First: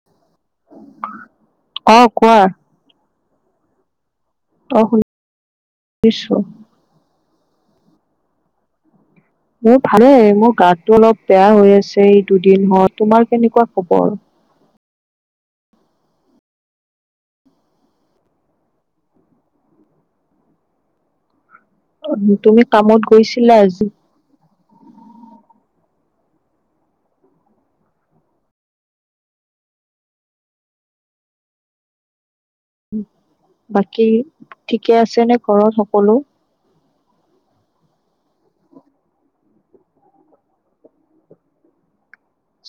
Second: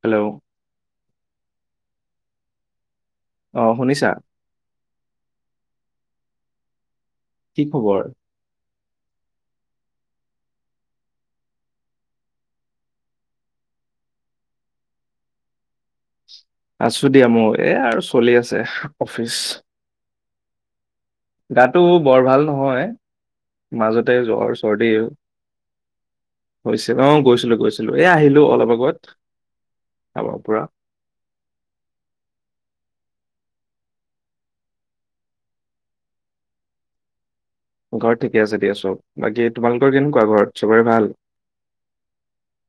Hello অ কোৱা অ শুনিছা অ শুনিছোঁ কি খবৰ মোৰ ভালে মোৰ গাতটো অলপ বেয়া হৈ আছে এই দুদিনত তোমাৰ কেনেকুৱা খবৰ আছো দিয়া মোৰ এ আৰু চলি আছে অফিচ গাটো বৰ ভাল তুমি নহয় কামত গৈছিলা আজি মাজতে জ্বৰ চৰ্দি হৈছে অ', গৈছিলো- গৈছিলো এ ', আহিলো অলপ আগত কামৰ পৰা। উম ', বাকী ঠিকে আছে নে ঘৰত সকলো? ঘৰত ঠিকে আছে দিয়া চব বাকী তোমালোকৰ কেনেকুৱা ঘৰত চবৰে ভাল?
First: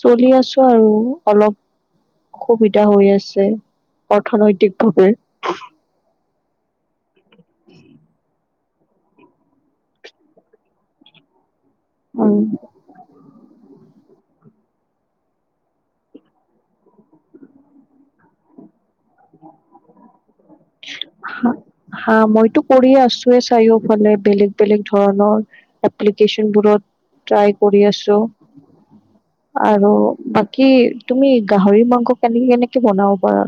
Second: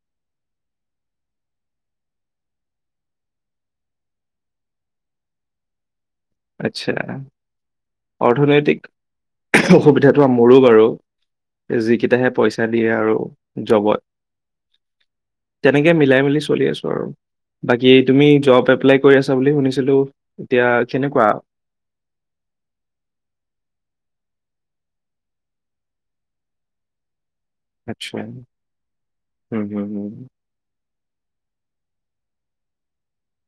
চলি আছো আৰু অলপ সুবিধা হৈ আছে অৰ্থনৈতিক ভাৱে। আচ্ছা। অৰ্থনৈতিক অসুবিধাটো মোৰো বাৰু। যিকেইটাহে উম, পইচা দিয়ে আৰু জবত। তেনেকে মিলাই মিলি চলি আছো আৰু বাকী তুমি জব এপ্লাই কৰি আছা বুলি শুনিছিলো এতিয়া কেনেকুৱা দিচুৱে চাৰিওফালে বেলেগ -বেলেগ ধৰণৰ এপ্লিকেচনবোৰত ট্ৰাই কৰি আচ্ছা আছো হম হম আৰু হম বাকী তুমি গাহৰি মাংস কেনেকে -কেনেকে বনাব পাৰা?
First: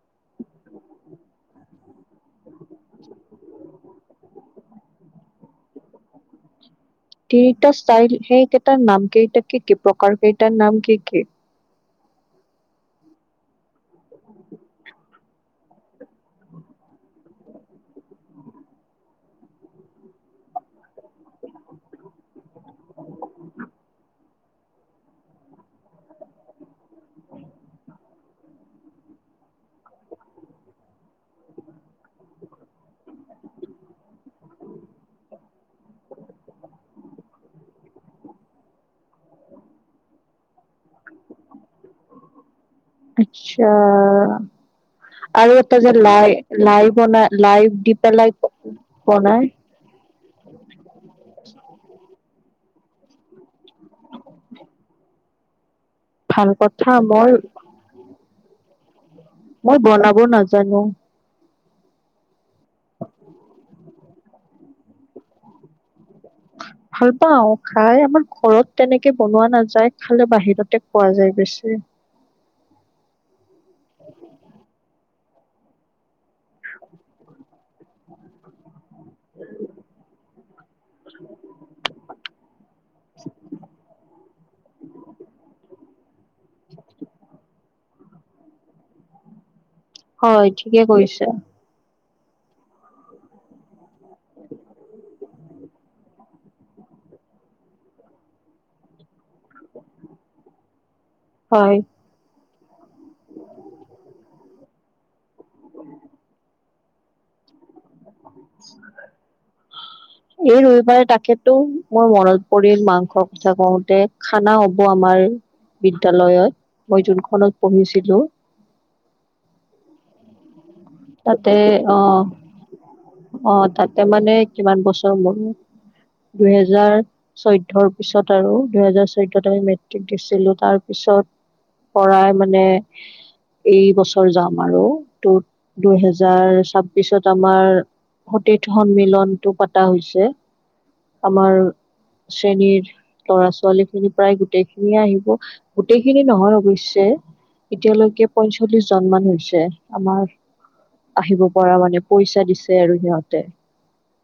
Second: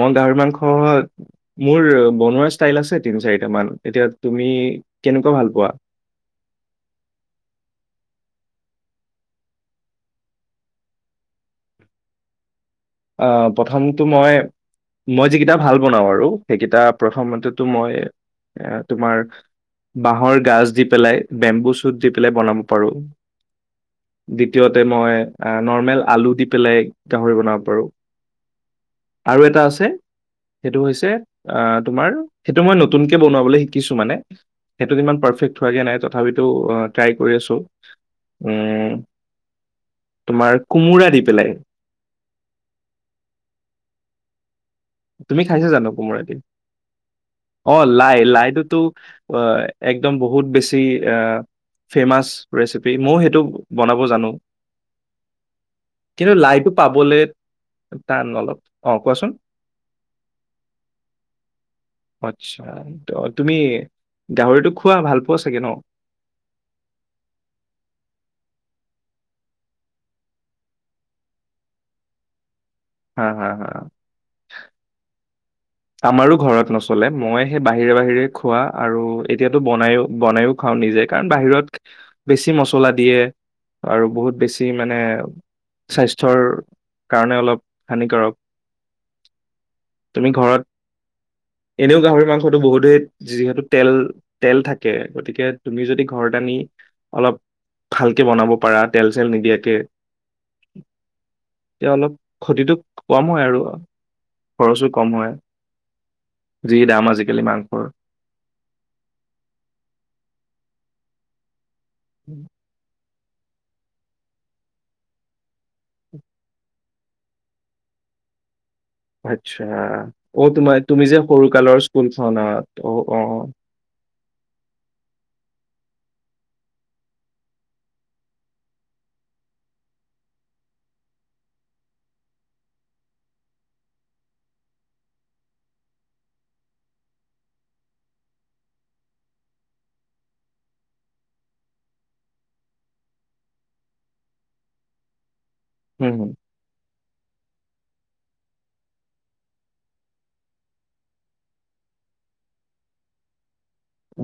মই গাহৰি মাংস, মোৰ বনোৱা ষ্টাইল আছে তিন চাৰিট মান এতিয়া তুমি কেনেকুৱা ভাল পোৱা? তিনিটা ষ্টাইল সেইকেইটাৰ নাম কেইটা কি', - কি', প্ৰকাৰ কেইটাৰ নাম কি', - কি',? আহ', প্ৰথমটো মই -মই যিকেইটা ভাল বনাওঁ আৰু সেইকেইটা প্ৰথমতেতো মই এ', তোমাৰ বাহৰ গাজ দি পেলাই বেম্বু চুট দি পেলাই বনাব পাৰো । দ্বিতীয়তে মই নৰ্মেল আলু দি পেলাই গাহৰি বনাও পাৰো, আৰু এটা আছে সেটো হৈছে আঁহ ', তোমাৰ সেটো মই নতুনকে বনাবলে শিকিছো মানে সেইটোত ইমান পাৰ্ফেক্ট হুৱাগে নাই তথাপিতো অ', ট্ৰাই কৰি আছোঁ। উম ', তোমাৰ কোমোৰা দি বেলেগ আচ্ছা', তুমি আৰু খাইছা এটা জানো যে কোমোৰ লাই এদিন লাই বনাই লাই অ' দি লাই পেলাই লাইটোতো বনাই অ' একদম বহুত বেছি এ ফেমাছ ৰেচিপি ময়ো সেইটো বনাব জানো। কিন্তু ভাল লাইটো কথা পাবলৈ মই টান অলপ। অ' কোৱাচোন? মই বনাব নাজানো। আচ্ছা' তুমি গাহৰিটো খোৱা ভাল পোৱা চাগে ন? ভাল পাওঁ খাই আমাৰ ঘৰত তেনেকে বনোৱা নাযায় খালে বাহিৰতে খোৱা যায় বেছি। হা-হা-হা, উ, [unintelligible] আমাৰো ঘৰত নচলে, মই সেই বাহিৰে-বাহিৰে খোৱা আৰু এতিয়াতো বনাইও- বনাইও খাওঁ নিজে কাৰণ বাহিৰত বেছি মছলা দিয়ে আৰু বহুত বেছি মানে স্বাস্থ্যৰ কাৰণে অলপ হানিকাৰক। তুমি হয় ঘৰত ঠিকে কৈ কৰিছা। এনেও গাহৰি মাংসটো বহুতেই যিহেতু তেল-তেল থাকে গতিকে তুমি যদি ঘৰত আনি অলপ ভালকে বনাব পাৰা তেল চেল নিদিয়াকে, হয় এতি অলপ ক্ষতিটো কম হয় আৰু খৰচো কম হয়। যি দাম আজিকালি মাংসৰ, এই ৰবিবাৰে তাকেতো মোৰ মনত পৰিল মাংস কথা কওঁতে খানা হ'ব আমাৰ বিদ্যালয়ত মই যোনখনত পঢ়িছিলো। আচ্ছা, অ' তোমাৰ তুমি যে সৰু তাতে কালৰ অ স্কুলখন অ-অ, অ তাতে মানে কিমান বছৰ, মোৰ দুহেজাৰ চৈধ্য পিছত আৰু দুহেজাৰ চৈধ্যত আমি মেট্ৰিক দিছিলো তাৰ পিছত পৰাই মানে এই বছৰ যাম আৰু ত দুহেজাৰ ছাব্বিচত আমাৰ সতীৰ্থ সন্মিলনতটো পতা হৈছে। আমাৰ শ্ৰেণীৰ লৰা ছোৱালী খিনি প্ৰায় গোটেইখিনিয়ে আহিব। হুম গোটেইখিনি হুম নহয় অৱশ্যে এতিয়ালৈকে পঞ্চল্লিশ জন মান হৈছে আমাৰ। আহিব পৰা মানে পইচা দিছে আৰু সিহঁতে,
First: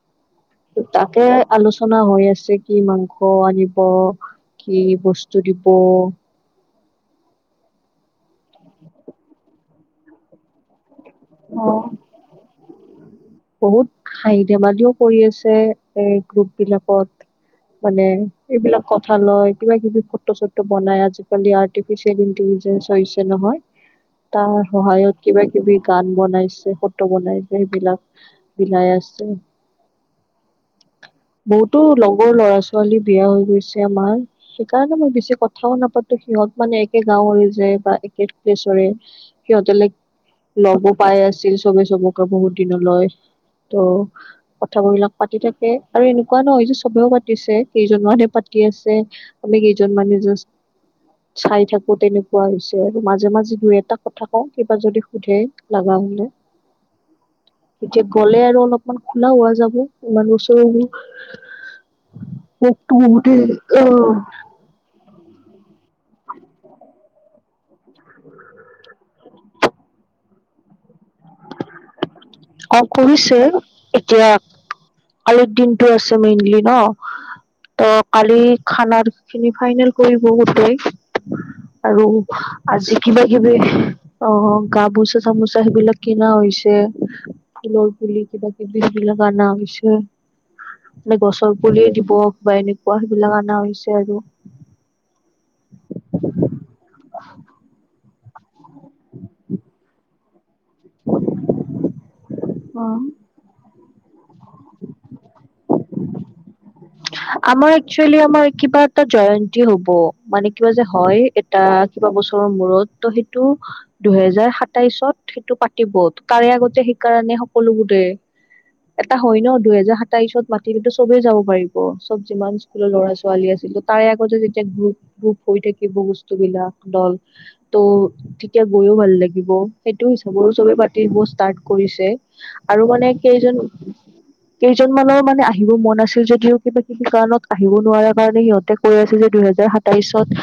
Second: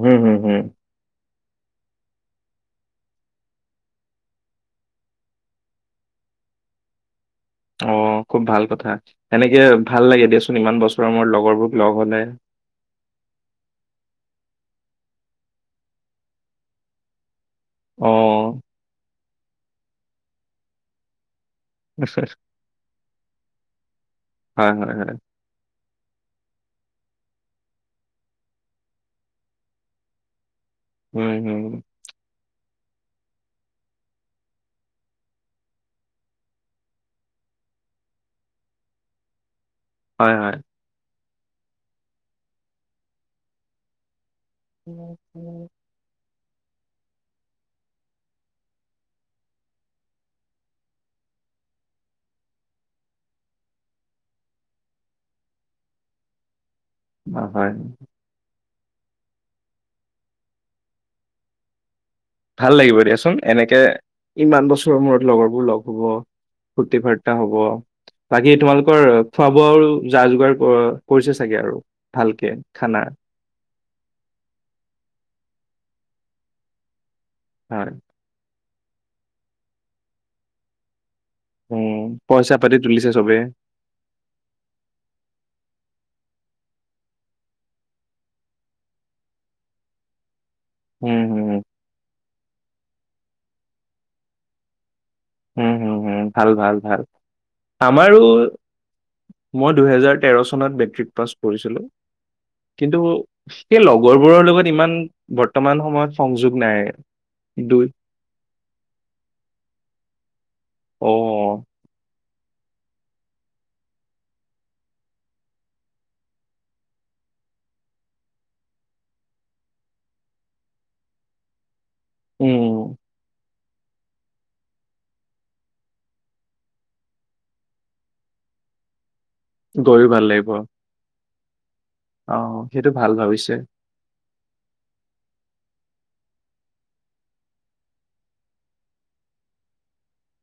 হম-হম-হম, তাকে আলোচনা হৈ আছে কি মাংস আনিব কি বস্তু দিব, অ', খুব ভাল কথা এনেকে ভাল লাগে দেিয়চোন ইমান বছৰ, লগৰবোৰ লগ হলে, বহুত হাঁহি ধেমালিও কৰি আছে এই গ্ৰুপ বিলাকত। অ মানে এইবিলাক কথা ভাল হয় কিবা কিবি ফটো চটো বনাই আজি [unintelligible] আৰ্‌টিৰ্ফিচিয়েল ইণ্টেলিজেঞ্চ হৈছে নহয় তাৰ হয় হয় হয় সহায়ত কিবা কিবি গান বনাইছে, ফটো বনাইছে সেইবিলাক। বিলাই আছে। উম হম বহুতো লগৰ ল'ৰা ছ ছোৱালী বিয়া হৈ গৈছে আমাৰ। সেইকাৰণে মই বেছি কথাও নাপাতো। সিহঁত মানে একে গাঁৱৰে যায় বা একে প্লেছৰে। সিহঁতে লাইক হয় হয় লগো পাই আছে ছিল চবে সবকে বহত দিনত লয়। তো কথা [unintelligible] বিলাক পাতি থাকে আৰু এনে কুৱা ন এইযু চবেও পাতিছে কেইজনমানে পাতিয়ে আছে। আমি কেইজনমানে জাষ্ট চাই থাকো তেনেকুৱা হৈছে। মাজে দুই এটা কথা কওঁ কিবা যদি সোধে লাগা হলে। অ হয় এতিয়া গ'লে আৰু অলপ ইমান খুলা হোৱা যাব ইমান [unintelligible] ভাল মোকতো লাগিব দিয়াচোন বহুতে এনেকে অ ইমান বছৰৰ মূৰত লগৰবোৰ লগ হব ফূৰ্তি ফাৰ্তা হব। বাকী তোমালোকৰ খোৱা বোৱা আৰু যা যোগাৰ ক - কৰিছে চাগে আৰু? ভালকে অ' খানা কৰিছে। এতিয়া কালিৰ দিনটো আছে মেইনলি ন। তো হয় কালি খানাৰ খিনি ফাইনেল কৰিব গোটেই। আৰু উম পইচা পাতি আজি তুলিছে কিবা চবে কিবি অ গামোচা চামোচা সেইবিলাক কিনা হৈছে। ফুলৰ পুলি, কিবা কিবি সেইবিলাক আনা হৈছে। নে উম গছৰ হম পুলিয়ে দিব বা এনে [unintelligible] সিবিলাক অনা হৈছে আৰু উম হম হম। ভাল ভাল ভাল। আমাৰো মই দুহেজাৰ তেৰ চনত মেট্ৰিক পাছ কৰিছিলো অ কিন্তু এ লগৰ বোৰৰ লগত ইমান বৰ্ত বৰ্তমান সময়ত সংযোগ নাই আমাৰ দুই একচুৱেলি আমাৰ কিবা এটা জয়ন্তী হব মানে কিবা যে অ হয় এটা কিবা বস্তু মূৰত ত সেইটো দুহেজাৰ সাতাইশত সেইটো পাতিব তাৰে আগতে সেইকাৰণে সকলোবোৰে এটা হয় ন দুহেজাৰ সাতাইশত মাতিলে তু চবেই যাব পাৰিব অ চব যিমান উম স্কুলৰ ল'ৰা ছোৱালী আছে তাৰে আগতে যেতিয়া গ্ৰুপ গ্ৰুপ হৈ থাকিব বস্তুবিলাক দল ত' তেতিয়া গৈও ভাল লাগিব পাতিব সেইটো গৈয়ো ভাল লাগিব চবে চবে অ পাতিব ষ্টাৰ্ট কৰিছে আৰু সেইটো মানে ভাল ভাবিছে কেইজন কেইজনমানৰ মানে আহিব মন আছিল যদিও কিবা কিবি কাৰণত আহিব নোৱাৰা কাৰণে সিহঁতে কৈ আছে যে দুহেজাৰ সাতাইশত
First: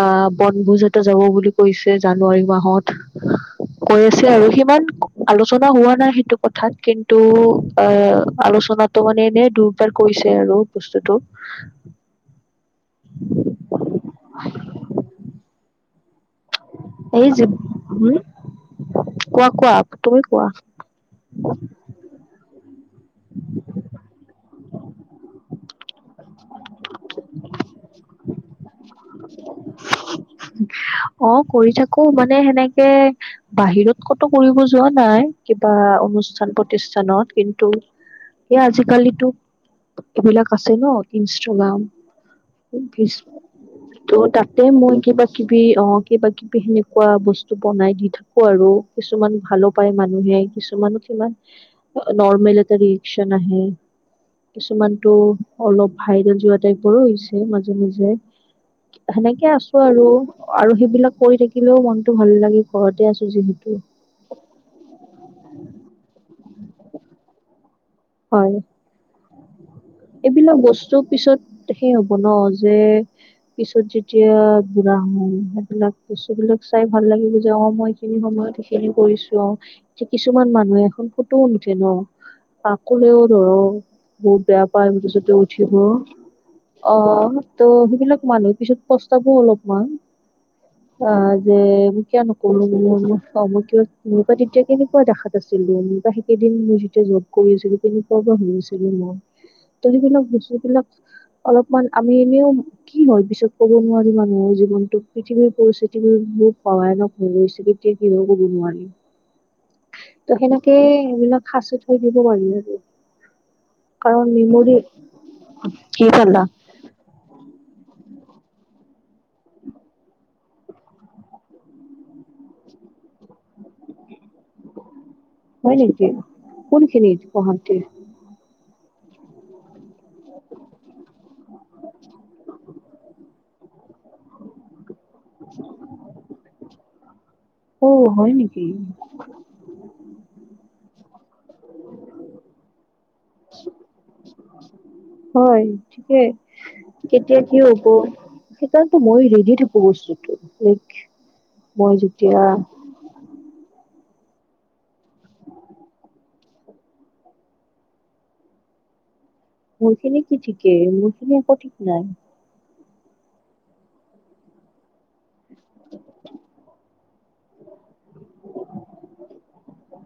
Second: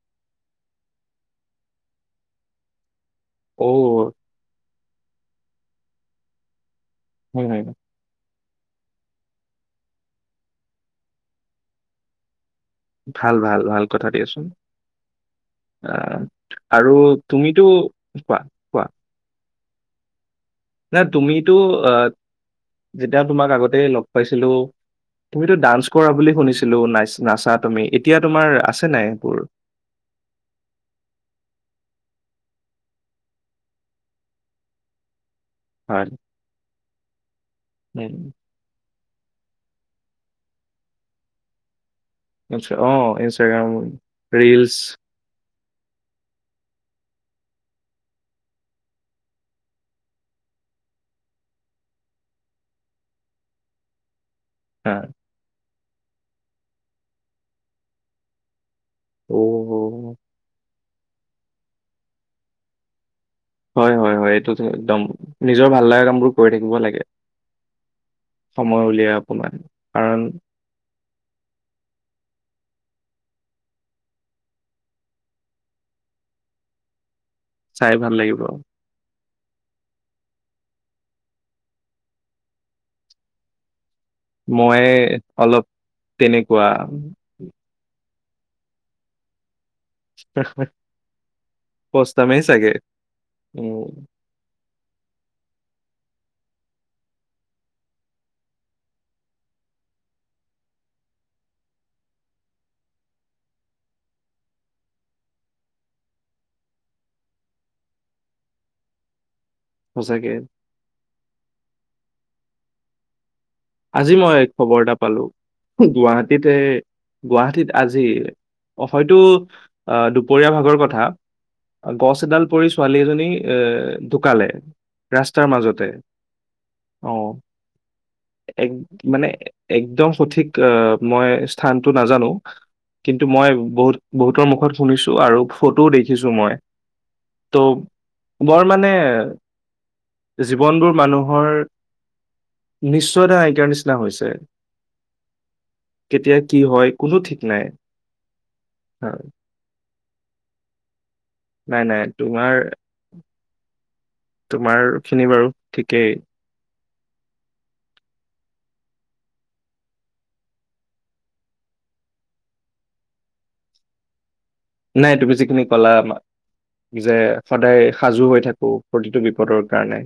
আহ বনভোজ এটা যাব বুলি কৈছে জানুৱাৰী মাহত অ কৈ আছে আৰু সিমান আলোচনা হোৱা নাই সেইটো কথাত কিন্তু হম আ আলোচনাটো মানে এনে দুৰবাৰ কৰিছে তাকে আৰু বস্তুটো ভাল ভাল ভাল কথা দিয়াচোন অ আৰু এই যি তুমিতো হম কোৱা কোৱা কোৱা কোৱা তুমি কোৱা না তুমিতো অ যেতিয়া তোমাক আগতেই লগ পাইছো তুমিতো ডান্স কৰা বুলি শুনিছিলো নাচ নাচা তুমি এতিয়া তোমাৰ আছে নাই সেইবোৰ অ কৰি থাকো মানে সেনেকে বাহিৰত কতো কৰিব যোৱা নাই কিবা হয় অনুষ্ঠান প্ৰতিষ্ঠানত কিন্তু উম, এই আজিকালি এইবিলাক আছে ন ইনষ্টাগ্ৰাম আচ্ছা অ ইনষ্টাগ্ৰাম ত' তাতে ৰিলচ মই কিবা কিবি অ কিবা কিবি সেনেকুৱা বস্তু বনাই দি থাকো আৰু কিছুমান ভালো পায় মানুহে কিছুমান সিমান নৰ্মেল এটা ৰিয়েকচন আহে হা কিছুমানটো অলপ ভাইৰেল যোৱা টাইপৰো হৈছে মাজে মাজে অ সেনেকে আছো আৰু আৰু সি এই বিলাক কৰি থাকিলেও মনতো ভাল লাগে ঘৰতে আছো যিহেতু হয় হয় হয় এইটোত একদম নিজৰ ভাল লগা কামবোৰ কৰি থাকিব লাগে হয় সময় উলিয়াই অকণমান এইবিলাক বস্তু পিছত সে হ'ব পিছত যেতিয়া বুঢ়া হম সেইবিলাক বস্তু বিলাক চাই ভাল লাগে চাই ভাল সেইখিনি লাগিব সময়ত এইখিনি কৰিছো এ কিছুমান মানুহে এখন ফুটো নুঠে ন আ কলেও ধৰ হ ত মই পতে অলপ উঠিব তেনেকুৱা অ ত সেইবিলাক মানুহ পিছত প্ৰস্তাৱো অলপ যে মই কিয় পস্তামেই নকৰো চাগে উম মই কা তেতিয়া কেনেকুৱা দেখাত আছিলো বা সেইকেইদিন মই যেতিয়া জব কৰিছিলো কেনেকুৱা বা হৈছিলো মই ত সবিলাক ব্তুবিলাক অলপমান আমি এনেও কি হয় পিছত কব নোৱাৰি মানুহৰ জীৱনটো পৃথিৱীৰ পৰিস্থিতি বোৰ বহুত ভয়ানক হৈ গৈছে কেতিয়া কি হয় কব নোৱাৰি সঁচাকে ত' সেনেকে সেইবিলাক সাচি থৈ দিব পাৰি আৰু আজি কাৰণ মই মেমৰি খবৰ এটা পালো কি পালা গুৱাহাটীতে গুৱাহাটীত আজি হয়তো আহ দুপৰীয়া ভাগৰ কথা গছ এডাল পৰি ছোৱালী এজনী এ ঢুকালে ৰাস্তাৰ হয় মাজতে নেকি কোনখিনি অ পাহাৰতে এক মানে একদম সঠিক মই স্থানতটো নাজানো কিন্তু মই বহুত বহুতৰ মুখত শুনিছো আৰু ফটোও দেখিছো মই ত' অ হয় বৰ নেকি মানে জীৱনবোৰ মানুহৰ নিশ্চ নাইকিয়া‌ নিচিনা হৈছে হয় থিকেই কেতিয়া কি হয় কোনো ঠিক কেতিয়া কি নাই হ'ব সেইকাৰণো হয়। মই ৰেডি থাকো বস্তুত ও নাই নাই তোমাৰ তোমাৰ খিনি বাৰু ঠিকেই মোৰ খিনি কি ঠিকেই মোৰ খিনি একো ঠিক নাই নাই তুমি যিখিনি কলা যে সদায় সাজু হৈ থাকো প্ৰতিটো বিপদৰ কাৰণে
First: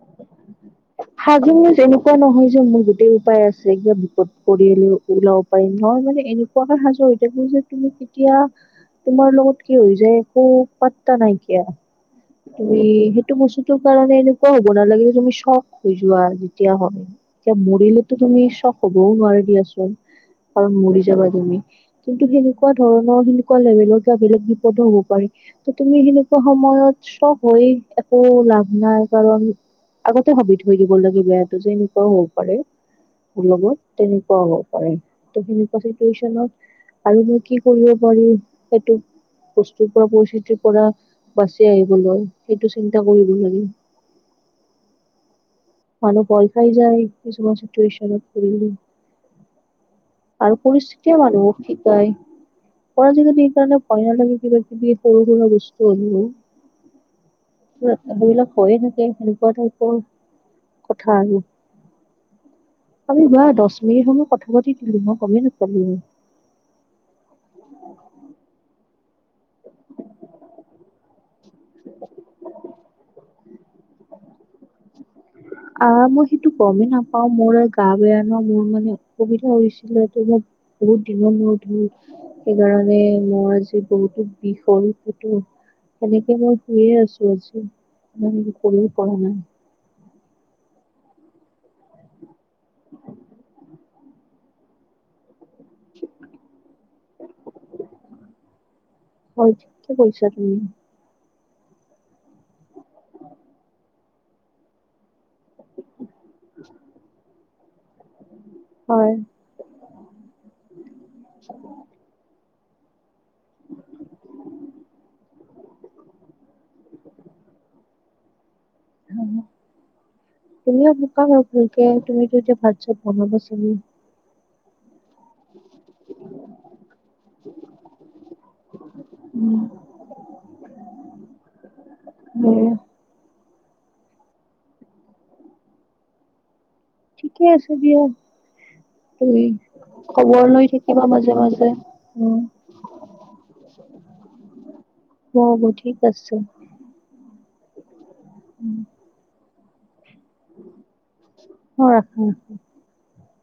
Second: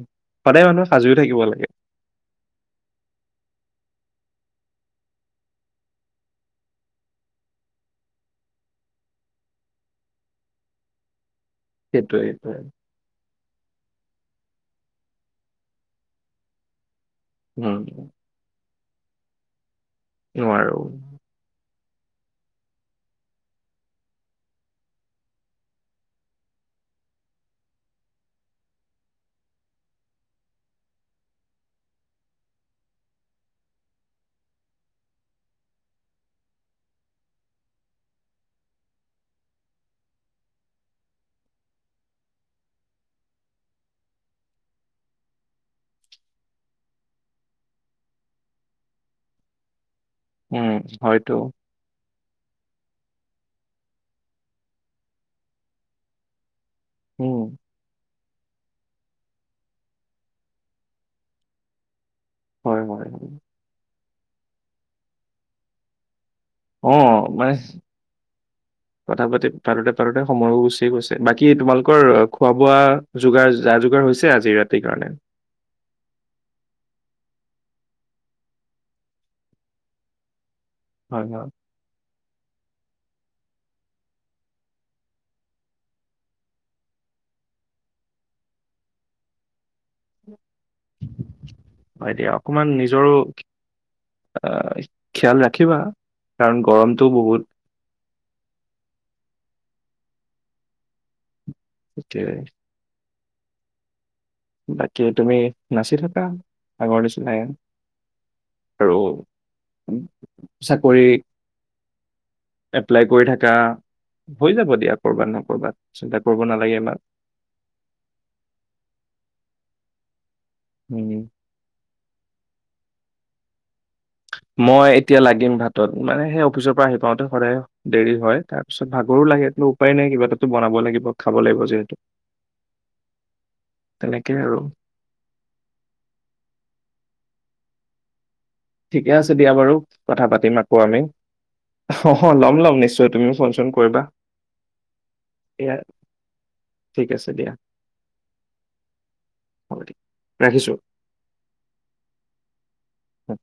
সদায় মানুহ সাজো মই এনেকুৱা নহয় যে মোৰ গোতেই উপায় আছে ক পৰিয়াল ওলাব পাৰিম নহয় মানে এনেকুৱাকে সাজু হৈ থাকো যে তুমি কেতিয়া তোমাৰ লগত কি হৈ যায় একো পাত্তা নাইকি নাইকিয়া সেইটোৱে সেইটোৱে। সেইটো বস্তু সেইটো কাৰণে এনেকুৱা হ'ব নালাগে যে তুমি চব শুই যোৱা যেতিয়া হয় এতিয়া উম মৰিলে তো তুমি হ'বও নোৱাৰি দিয়াচোন কাৰণ নোৱাৰো মৰি যাবা তুমি কিন্তু সেনেকুৱা ধৰণৰ সেনেকুৱা লেভেলত ক বেলেগ বিপদো হব পাৰি ত তুমি সেনেকুৱা সময়ত সব হৈ একো লাভ নাই কাৰণ আগতে হবিধা লাগীয়া যেনেকুৱাও হব পাৰে মোৰ লগত তেনেকুৱাও হ'ব পাৰে ত সেনেকুৱা চিটুৱেচনত আৰু মই কি কৰিব পাৰি সেইটো বস্তুৰ পৰা পৰিস্থিতিৰ পৰা বাচি আহিবলৈ সেইটো চিন্তা কৰিব লাগে মানুহ ভয় খাই যায় কিছুমান চিটুৱেচনত পৰি আৰু উম পৰিস্থিতিয়ে হয়তো মানুহক শিকাই মই আজিকালি সেইকাৰণে পই লাগি পেলাই কিবা কিবি সৰু সৰু বস্তু আ উম এইবিলাক হয়য়ে থাকে সেনেকুৱা টাইপৰ কথা আৰু হয় হয় হয়। আমি যোৱা দহ মিনিট সময় কথা পতি দিলি মই গমেই নাপালো অ মানে কথা পাতি পাতোতে পাতোতে সময় গুচি গৈছে বাকী তোমালোকৰ খোৱা বোৱা যোগাৰ যা যোগাৰ হৈছে আজি ৰাতিৰ কাৰণে আহ মই সেইটো গমেই নাপাওঁ মোৰ এ গা বেয়া ন মোৰ মানে অসুবিধা হৈছিলে ত মোৰ বহুত হয় দিনৰ হয় মূৰত ধূলো সেইকাৰণে মোৰ আজি বহুতো বিষ হ'ল ত সেনেকে মই শুইয়ে আছো আজি মই কৰিব পৰা নাই হয় দিয়ক অকণমান নিজৰো অ খিয়াল ৰাখ ৰাখিবা কাৰণ গৰমটোও বহুত হয় কি কৰিছা তুমি [unintelligible] বাকী তুমি নাচি থাকা আগৰ নিচিনাকে আৰু হয় চাকৰি এপ্লাই কৰি থাক আহ হৈ যাব দিয়া কৰবাত নহয় কৰ'বাত চিন্তা কৰিব নালাগে ইমান উম তুমিও উম শুকাম ভুলকে তুমিটো যে ভাল আ বনাব চাবি মই এতিয়া লাগিম ভাতত মানে সেই অফিচৰ পৰা আহি পাওঁতে সদায় দেৰি হয় তাৰ পিছত ভাগৰো লাগে উম তহ উপায় নাই কিবা এটাতো বনাব লাগিব খাব লাগিব যিহেতু উম তেনেকেই আৰু ঠিকে আছে দিয়া ঠিকে আছে তুমি দিয়া বাৰু কথা খবৰ পাতিম লৈ আকৌ আমি থাকিবা মাজে মাজে অ উম ল'ম লম নিশ্চয় তুমিও ফোন চোন কৰিবা হ'ব এয়া ঠিক আছে ঠিক আছে দিয়া উম হব ৰাখিছো অ ৰাখো ৰাখ উ